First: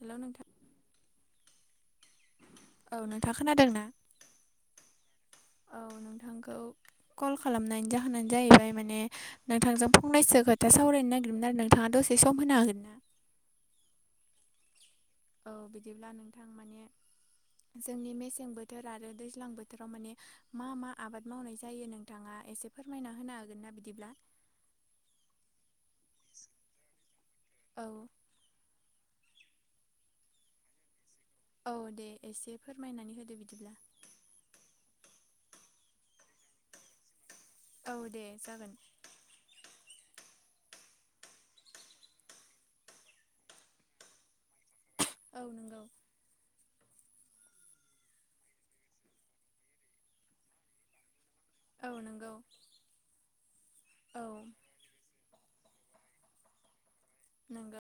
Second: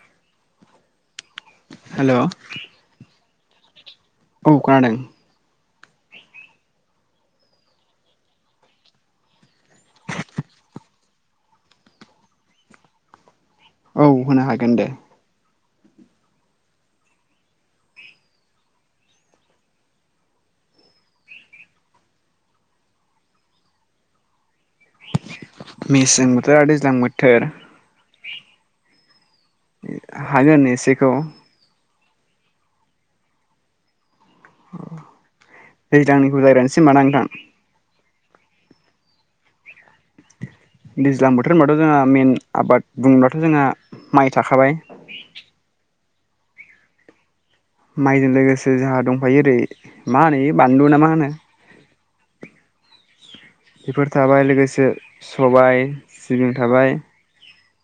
हेल' नोंथां हेल' औ नोंथाङ खोनादों ना औ खोनादों औ नोंथांखौ कल खालामनायनि जाहोनानो जाहैबाय माने नोंथांजों फंनैसो खोथा सावरायनो नागिरदोंमोन आरो नोंथाङा दसे से सम होनो हागोन ना औ होनो हागोन दे औ बिदिब्ला नोंथां माने जोंनि मेसें बोथोर आरो दैज्लां बोथोराव माने मा मा आबाद मावनाय जायो नोंथाङा एसे फोरमायना होनो हागोन ना बिदिब्ला मेसें बोथोर दैज्लां बोथोर औ हागोन एसेखौ औ दे एसे फोरमायनानै होदो बिदिब्ला अ दैज्लांनिखौ जागायनोसै होमबा ना नोंथां औ दे जागोन दैज्लां बोथोर होनबाथ' जोंहा मेन आबाद बुङोबथ' जोंहा माइ थाखाबाय औ नोंगौ माइजों लोगोसे जोंहा दंफायो ओरै मा होनो बानलु ना मा होनो औ नंगौ बेफोर औ थाबाय लोगोसे सबाय सिबिं थाबाय नोंगौ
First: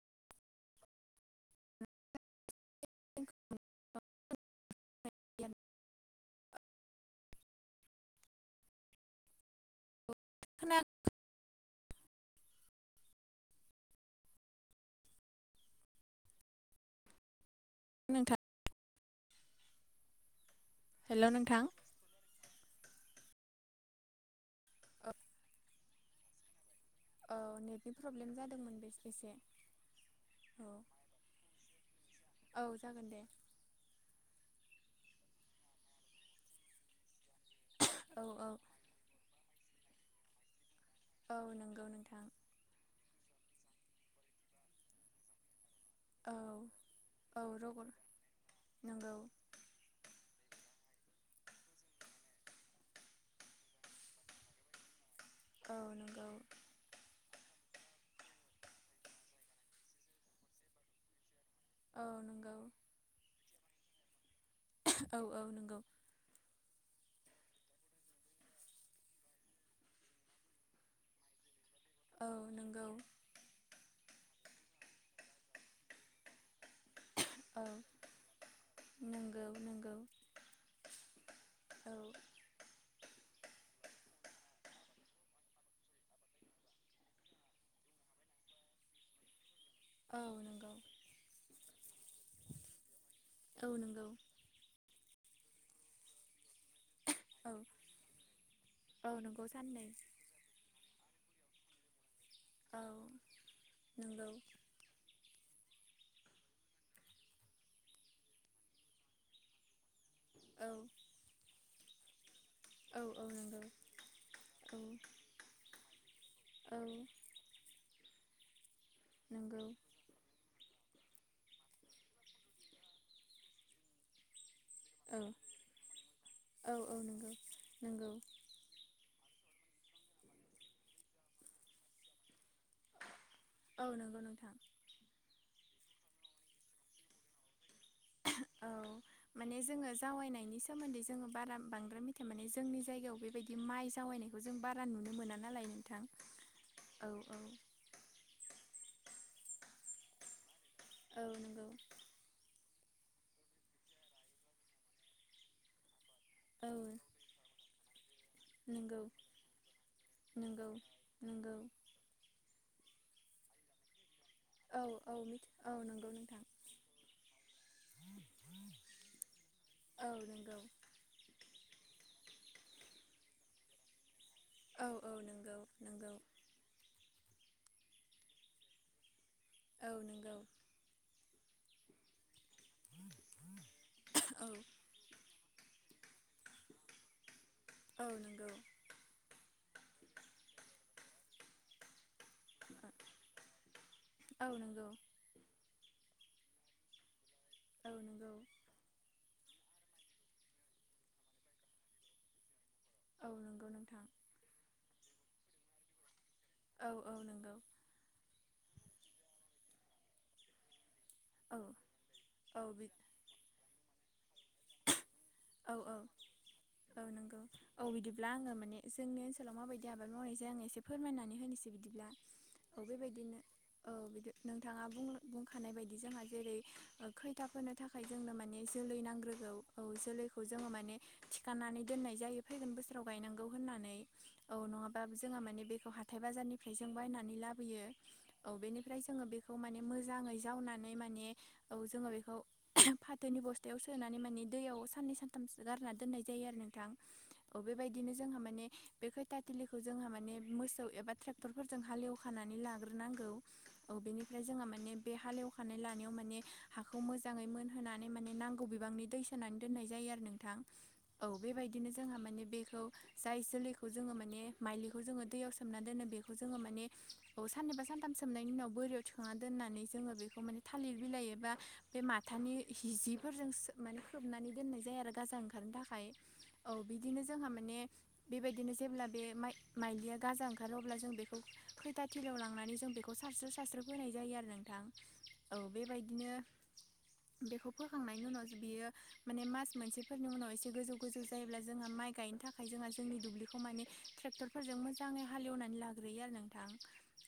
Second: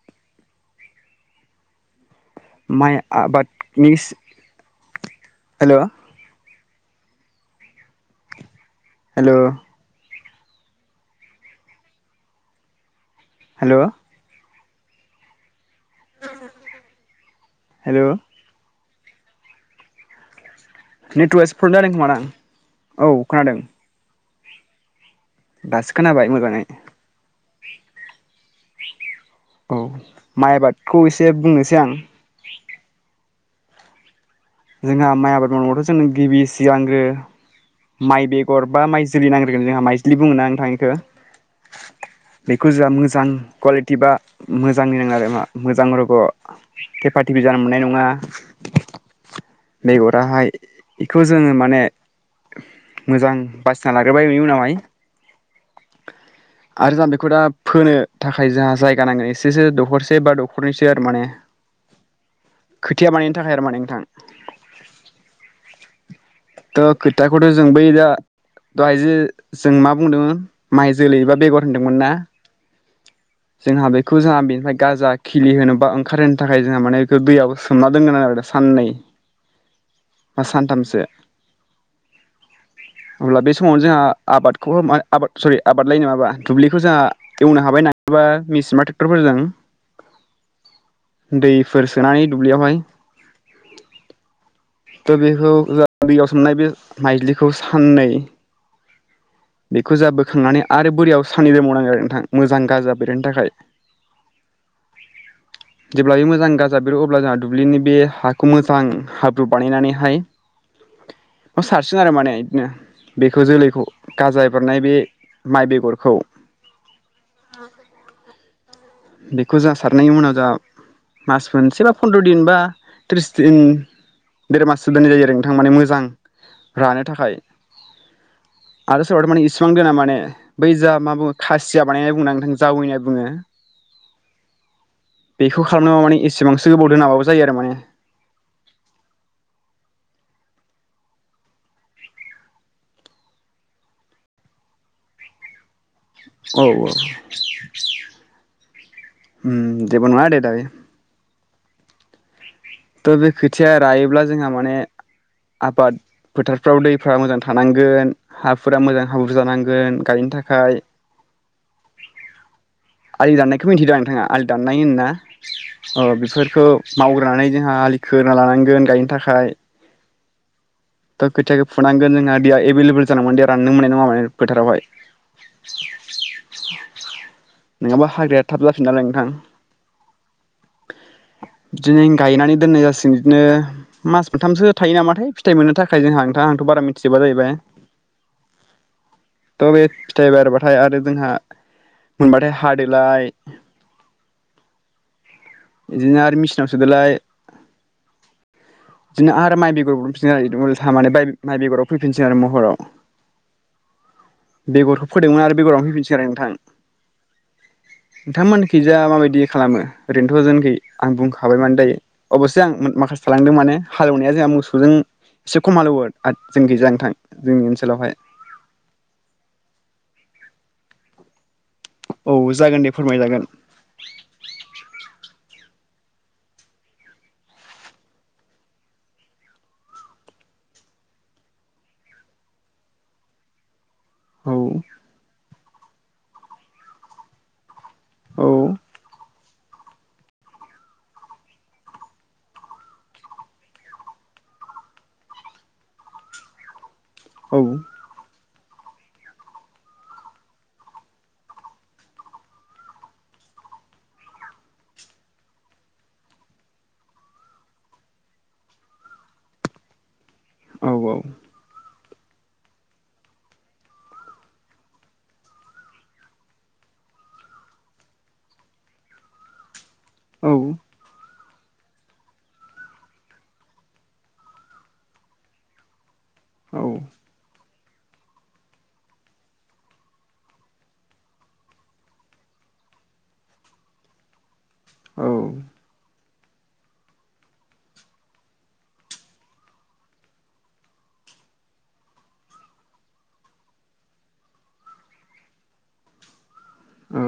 माइ आबादनिस हेल' हेल' खोनायाखै हेल' हेल' नोंथां हेलौ नेटवार्स नोंथां प्रबेम जादों खोमा आं औ खोनादों अ दासो खोनाबाय मोजांयै औ नेटनि प्रब्लेम जादोंमोन बेसे बेसे औ ए बुंनोसै आं औ जागोन दे जोंहा माइ आबाद मावनांगाथ' जोंनो गिबि सिगांग्रो औ माइ औ बेगर बा माइ जोलै नांग्रोगोन जोंहा माइज्लि बुंङो ना इखो औ नंगौ नोंथां बेखौ जोंहा मोजां कुवालिटि बा मोजां नायनांगोन आरो मा मोजां र औ थेफा टिफि जानो मोननाय नङा नोंगौ बेगराहाय बेखौ जोङो माने मोजां बासिना लाग्रोबाय बिनि उनावहाय औ नोंगौ आरो जोंहा बेखौ दा फोनो थाखाय जोंहा जायगा नांगोन एसेसो दखरसे बा दखरनैसो आरो माने औ नंगौ खोथिया बानायनायनि थाखाय आरो माने नोंथां औ औ नंगौ त खोथाखौथ' जों बै दा दहाय जे जों मा बुंदों माइ जोलैबा बेगर होनदोंमोन ना औ नंगौ जोंहा बेखौ जोंहा बेनिफ्राय गाजा खिलि होनो बा ओंखारहोनो थाखाय जोंहा माने बे दैयबो औ सोमना दोनगोन आरो दा साननै नंगौ नंगौ बा सानथामसो औ अब्ला बे समावनो जोंहा आबादखौ आबाद सरि आबाद लायनो माबा दुब्लिखौ जोंहा एवनो हाबाय नङा होमबा मिसिन ट्रेक्टरफोरजों औ नंगौ दैफोर सोनानै दुब्लियावहाय औ नंगौ त' बेखौ ज दैयाव सोमनाय बे औ माइज्लिखौ साननै औ नंगौ साननै बेखौ जाबोखांनानै आरो बोरियाव सानल मावावनांगो आरो नोंथां मोजां औ गाजा बेरहोनो थाखाय [unintelligible] जेब्ला बे मोजां गाजा बेरो अब्ला जोंहा दुब्लिनि बे हाखौ मोजां हाब्रु बानायनानैहाय औ बे सारसिन आरो माने बिदिनो औ औ बेखौ नंगौ जोलैखौ औ साजायबरनाय बे माइ बेगरखौ औ बेखौ नंगौ जासार नायनि उनाव जोंहा मास मोनसे बा फन्द्र' दिन बा थ्रिस दिन देर माससो दोननि औ जायो आरो नोंथां मोजां औ औ रानो नंगौ थाखाय नंगौ आरो सोरबाथ माने इसिबां दोना माने बै जा मा बुङो खासिया बानायनाय बुंङो ना नोंथां जावै बुङो औ नंगौ नोंथां बेखौ खालामनोबा माने एसेबांसो गोबाव दोनाबाबो जायो आरो माने औ माने जोङो जावैनायनि सोमोन्दै जोङो बारा बांद्राय मिथिया माने जोंनि जायगायाव बेबायदि बे माइ जावैनायखौ जों बारा नुनो मोना नालाय नोंथां औ औ जेबो नङा दे औ नंगौ थ' बे खोथिया रायोब्ला जोंहा माने आबाद औ फोथारफ्राव दैफ्रा मोजां थानांगोन हाफोरा नंगौ मोजां हाब्रु जानांगोन गायनो थाखाय नोंगौ आलि दाननायख मिथियोदा नोंथांङा आलि दाननाय औ होनना औ मिथि औ नंगौ नोंथां बेफोरखौ मावग्रोनानै जोंहा आलि खोना लानांगोन गायनो थाखाय थाखाय औ नंगौ थ' खोथियाखौ फुनांगोन जोंहा दैया एभेलेबल जानांगोन दे रानदों मोननाय नङा माने फोथारावहाय औ औ नंगौ नंगौ नङाबा हाग्राया थाब जाफिनो नालाय नोंथां औ नंगौ बिदिनो गायनानै दोननाय जासिगोन बिदिनो मास औ मोनथामसो थायो नामाथाय फिथाइ मोननो थाखाय जोंहा नोंथां आंथ' बारा मिथिजोबा जाहैबाय नोंगौ थ' बे फिथाइ बारबाथाय आरो जोंहा मोनबाथाय हादोलाय औ नंगौ औ नंगौ बिदिनो आरो मेचिनाव सोदोलाय औ नंगौ बिदिनो आरो माइ बेगरबोफिन आरो म माइ बेगराव फैफिनसै आरो महराव औ नंगौ नोंथां बेगरखौ फोदोंमोन आरो बेराव फैफिनसिगोन आरो नोंथां औ औ नोंगौ नोंथांमोनखै जा माबायदि खालामो ओरैनोथ' होजेनखै आं बुंखाबाय औ मानो दायो अबस्से औ आं माखासे थालांदों माने हालेवनाया जोंहा मोसौजों एसे औ खमाल' औ वार्ड आरो जों गैजानो थां जोंनि ओनसोलावहाय दा आङो माने जोंनि ओनसोलाव माबायदि आबाद मावनाय जायो आङो एसे फोरमायनानै होनोसै बिदिब्ला औ जागोन दे बेबायदिनो फोरमायजागोन औ बिदि नोंथाङा बुंखानाय बायदि जोंहा जेरै खैथा फोनो थाखाय जोंनो माने जोलै नांग्रोगौ औ जोलै खौ जोङो माने थिखनानै दोननाय जायो फैगोन बोसोराव गायनांगौ होननानै औ नङा बा जोंहा माने बेखौ हाथाय बाजारनिफ्राय जों बायनानै लाबोयो औ बेनि ओमफ्राय जोङो बेखौ माने मोजाङै जावनानै माने औ जोङो बेखौ फाथोनि बस्थायाव सोनानै माने दैयाव सान सनै सान थो गारना दोननाय जायो आरो नोंथां औ बेबायदि बिदिनो जोंहा माने बे खैथा थिलिखौ जोंहा माने मोसौ एबा ट्रेक्टर फोरजों हालेव फोखानानै लाग्रोनांगौ औ बेनिफ्राय जोंहा माने बे हालेवखानाय लानायाव माने हाखौ मोजाङै मोनहोनानै माने नांगौ बिबांनि थां दै सोनानै दोननाय जायो आरो नोंथां औ बेबायदिनो जोंहा माने बेखौ जाय जोलैखौ जोङो माने माइलिखौ जोङो दैयाव सोमना दोनो बेखौ जोङो माने औ सानैबा सानथाम सोमनायनि उनाव बोरियाव थिखांना दोननानै जोङो बेखौ औ बेखौ माने थालिर बिलाइबा बे माथानि हजफोरजों माने खोबनानै दोननाय जायो आरो गाजा ओंखारनो थाखाय औ बिदिनो जोंहा माने बेबायदिनो जेब्ला बे माइ माइदिया गाजा ओंखारो अब्ला जों बेखौ खैथा थिलियाव लांनानै जों बेखौ बेखौ सारस्रो सारस्रो बोनाय जायो आरो नोंथां औ बेबायदिनो बेखौ फोखांनायनि उनाव बियो माने मास मोनसे फोरनि उनाव एसे गोजौ गोजौ जायोब्ला जोंहा माइ गायनो थाखाय जोंहा जोंनि दुब्लिखौ मानि ट्रेक्टर फोरजों मोजाङै हालेवनानै लाग्रोयो आरो नोंथां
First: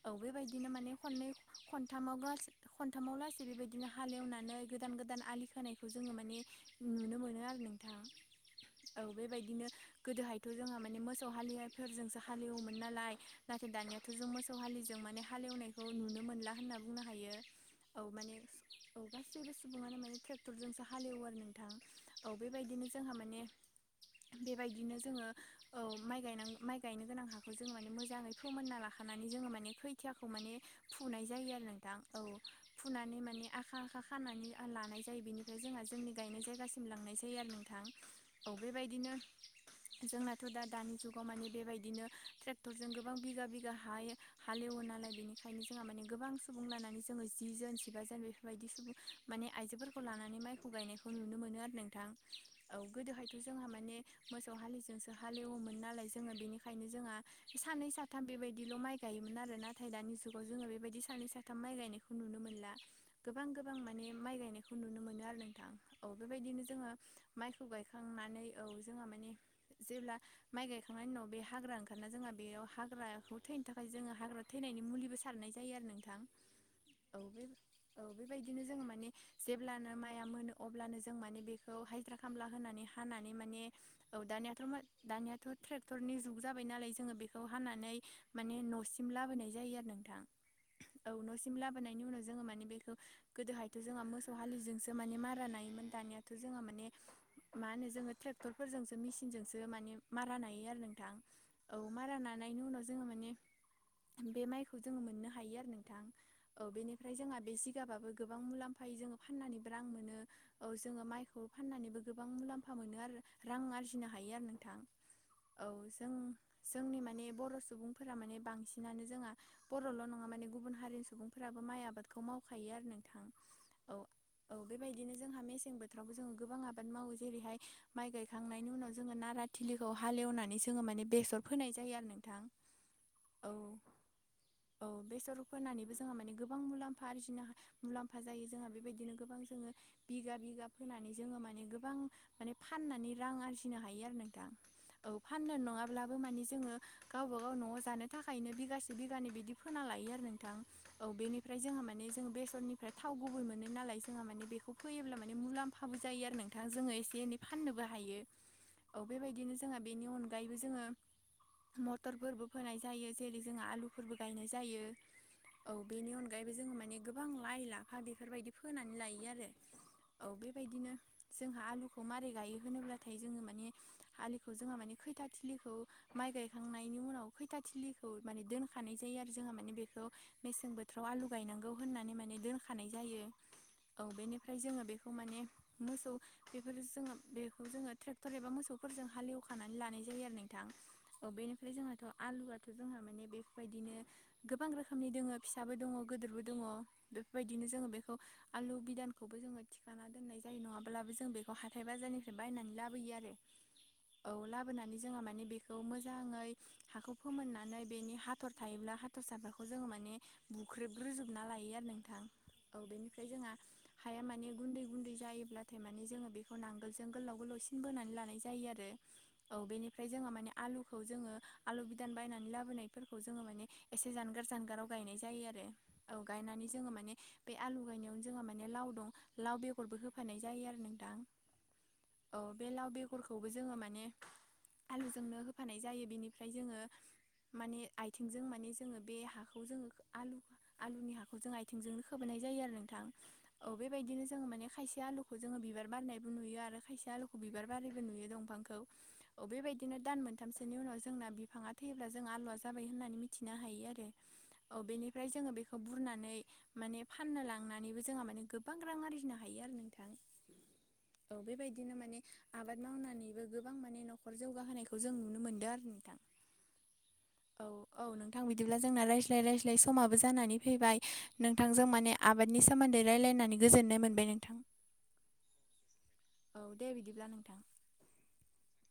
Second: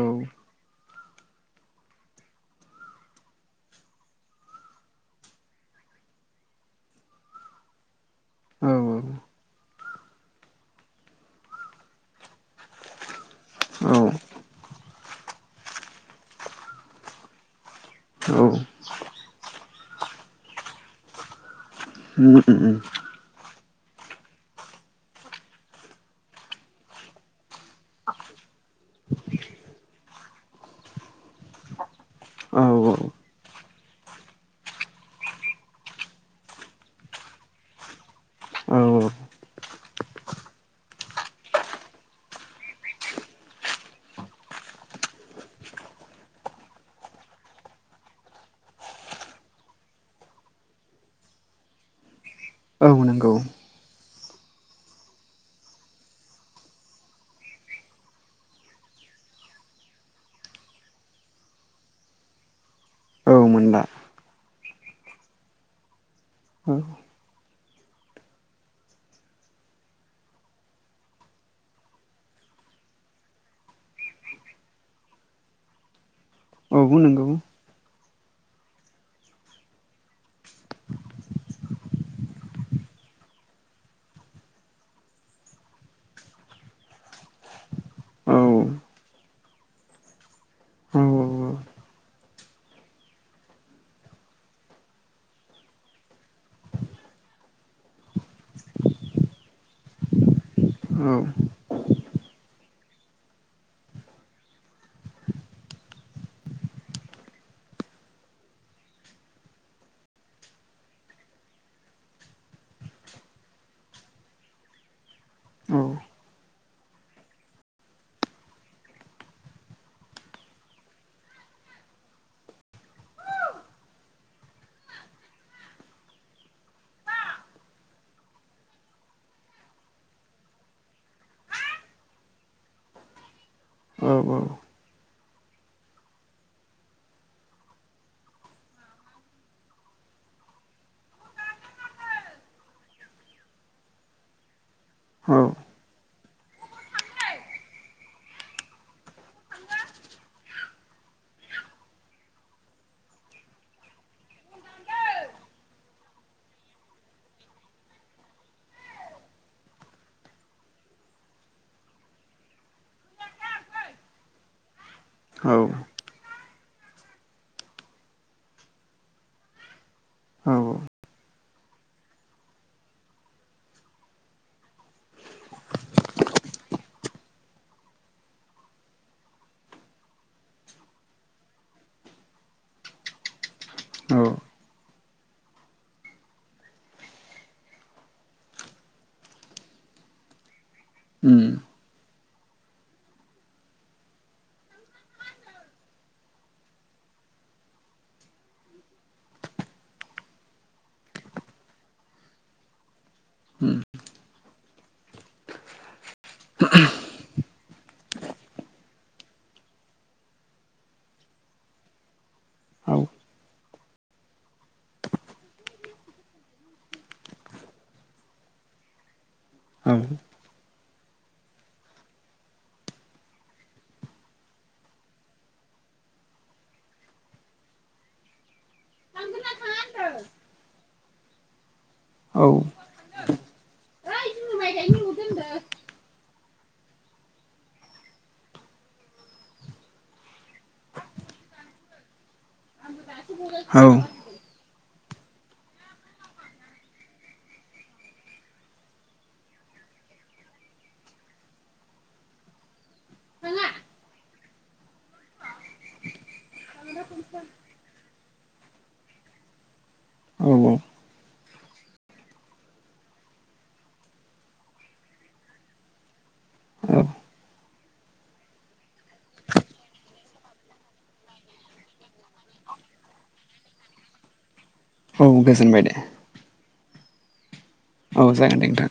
औ बेबायदिनो माने खननै खनथामाव गास खनथामाव लासै बेबायदिनो हालेवनानै गोदान गोदान आलि खोनायखौ जोङो माने नुनो मोनो आरो नों दा औ बेबायदिनो गोदोहायथ' जोंहा माने मोसौ हालेवनायफोरजोंसो हालेवोमोन नालाय नाथाय दानियाथ' जों मोसौ हालिजों माने हालेवनायखौ नुनो मोनला होनना बुंनो हायो औ माने औ गासैबो सुबुङानो माने ट्रेक्टरजोंसो हालेवो आरो नोंथां औ बेबायदिनो जोंहा माने बेबायदिनो जोङो औ माइ गायन माइ गायनो गोनां हाखौ जों माने मोजाङै फोमोनना लाखानानै जोङो माने खै खोथियाखौ माने फुनाय जायो आरो नोंथां औ फुनानै माने आखा आखा खानानै लानाय जायो बेनिफ्राय जोंहा जोंनि गायनाय जायगासिम लांनाय जायो थै आरो नोंथां औ बेबायदिनो जोंनाथ' दा दानि जुगाव मानि बेबायदिनो ट्रेक्टरजों गोबां बिगा बिगा हा हालेवो नालाय बेनिखायनो जोंहा माने गोबां सुबुं लानानै जोङो जि जोन जिबाजोन बेफोर बायदि सुब माने आइजोफोरखौ लानानै माइखौ गायनायखौ नुनो मोनो आरो नों थां औ गोदोहायथ' जोंहा माने मोसौ हालिजोंसो हालेवोमोन नालाय जोङो बेनिखायनो जोंहा सानै साथाम साथाम बेबायदिल' माइ गायोमोन आरो नाथाय दानि जुगाव जोङो बेबायदि सानै साथाम माइ गायनायखौ नुनो मोनला औ गोबां गोबां मोनला माने माइ गायनायखौ नुनो मोनो आरो नोंथां औ बेबायदिनो औ जोङो माइखौ गायखांनानै औ जोङो माने जेब्ला माइ गायखांनायनि उनाव बे हाग्रा ओंखारना जोंहा बेयाव हाग्राखौ थैनो थाखाय जोङो हाग्रा थैनायनि मुलिबो सारनाय जायो आरो नोंथां औ बे औ बेबायदिनो जों माने जेब्लानो माइआ मोनो अब्लानो जों माने बे खौ हायजिर खामला होनानै हानानै माने औ दानियाथ' दानियाथ' ट्रेक्टरनि जुग जाबाय नालाय जोङो बेखौ हानानै औ माने न'सिम लाबोनाय जायो आरो नोंथां औ न'सिम लाबोनायनि उनाव जोङो माने बेखौ गोदोहायथ' जोंहा मोसौ हालिजोंसो माने मारा नायोमोन दानियाथ' जोंहा माने मा होनो जोङो ट्रेक्टरफोरजोंसो मेसिनजोंसो माने मारा नायो आरो औ नोंथां औ मारा नानायनि उनाव जोङो माने बे माइखौ जोङो मोननो हायो आरो नोंथां औ बेनिफ्राय जोंहा बे जिगाबाबो गोबां मुलाम्फायो जोङो फाननानैबो रां मोनो औ जोङो माइखौ फाननानैबो गोबां मुलाम्फा मोनो आरो रां आरजिनो हायो आरो नोंथां औ जों जोंनि माने बर' सुबुंफोरा माने बांसिनानो जोंहा बर'ल' नङा माने गुबुन हारिनि सुबुंफोराबो माइ आबादखौ मावखायो आरो नोंथां औ औ बेबायदिनो जोंहा मेसें बोथोरावबो जोंङो गोबां आबाद मावो जेरैहाय माइ गायखांनायनि उनाव जोङो नारा थिलिखौ हालेवनानै जोङो माने बेसर फोनाय जायो आरो नोंथां औ औ औ औ बेसर फोनानैबो जोंहा माने गोबां मुलाम्फा आरजिनो हाया मुलाम्फा जायो जोंहा बेबायदिनो गोबां जोङो बिगा बि फोनानै जोङो माने गोबां माने फाननानै रां आरजिनो हायो आरो नोंथां औ फाननो नङाब्ला मानि जोङो गावबा गाव न'आव जानो थाखायनो बिगासे बिगानि बिदि फोना लायो आरो नोंथां औ बेनिफ्राय जोङहा माने जोङो बेसरनिफ्राय थाव गुबुन मोनो नालाय जोंहा माने बेखौ फैयोब्ला माने माने मुलाम्फाबो जायो आरो नोंथां जोङो एसे एनै फाननोबो हायो औ बेबायदिनो जोङो बेनि अनगायैबो जोङो मटरफोरबो फोनाय जायो जेरै जोङो आलुफोरबो गायनाय जायो औ बेनि अनगायैबो जोङो माने गोबां लाइ लाफा बेफोरबायदि फोनानै लायो आरो औ बेबायदिनो जोंहा आलुखौ मारै गायो होनोब्लाथाय जोङो माने आलिखौ जोंहा माने खैथा थिलिखौ माइ गायखांनायनि उनाव खैथा थिलिखौ माने दोनखानाय जायो आरो जोंहा माने बेखौ मेसें बोथोराव आलु गायनांगौ होननानै माने दोनखानाय जायो औ बेनिफ्राय जोङो बेखौ खौ माने मोसौ बेफोर जोङो बेखौ जोङो ट्रेक्टर एबा मोसौफोरजों हालेवखानानै लानाय जायो आरो नोंथां औ उम बेनिफ्राय जोंहाथ' आलुआथ' जोंहा माने बेफोरबायदिनो गोबां रोखोमनि दोङो फिसाबो दङ गोदोरबो दङ बेफोरबायदिनो जोङो बेखौ आलु बिदानखौबो जोङो थिखाना दोननाय जायो नङाब्लाबो जों बेखौ हाथाय बाजारनिफ्राय बायनानै लाबोयो आरो उम औ लाबोनानै जोंहा माने बेखौ मोजाङै हाखौ फोमोननानै बेनि हा हाथर थायोब्ला हाथरसाफोरखौ जोङो माने बुख्रेबग्रोजोबना लायो आरो नोंथां औ बेनिफ्राय जोंहा हाया माने गुन्दै गुन्दै जायोब्लाथाय माने जोङो बेखौ नांगोलजों गोलाव गोलावसिन बोनानै लानाय जायो आरो औ बेनिफ्राय जोङो माने आलुखौ जोङो आलु बिदान बायनानै लाबोनायफोरखौ जोङो माने एसे जानगार जानगाराव गायनाय जायो आरो औ गायनानै जोङो माने बे आलु गायनायावनो जोङो माने लाव दं लाव बेगरबो होफानाय जायो आरो नोंथां औ बे लाव बेर हरखौबो जोङो माने आलुजोंनो होफानाय जायो बिनिफ्राय जोङो माने आथिंजों माने जोङो बे हाखौ जोङो आलु आलुनि हाखौ जों आथिंजोंनो खोबोनाय जायो आरो नोंथां औ बे बिदिनो जोङो माने खायसे आलुखौ जोङो बिबार बारनायबो नुयो आरो खायसे आलुखौ बिबार बारिबो नुयो दंफांखौ अ बेबायदिनो दान मोनथामसोनि उनाव जोंना बिफाङा थैयोब्ला जों आलुआ जाबाय होननानै मिथिनो हायो आरो औ बेनिफ्राय जोङो बेखौ बुरनानै माने फाननो लांनानैबो जोंहा माने बांग्रां आरजिनो हायो आरो नोंथां औ बेबायदिनो माने आबाद मावनानैबो गोबां माने न'खर जौगाहोनायखौ जों नुनो मोनदों आरो नोंथां औ औ औ नोंथां बिदिब्ला जोंना रायज्लाय रायज्लाय समाबो जानानै फैबाय नोंथांजों माने आबादनि सोमोन्दै रायजलायनानै गोजोननाय मोनबाय नोंथां औ गोजोनबाय दे औ दे बिदिब्ला नोंथां। औ जागोन दे नोंथां।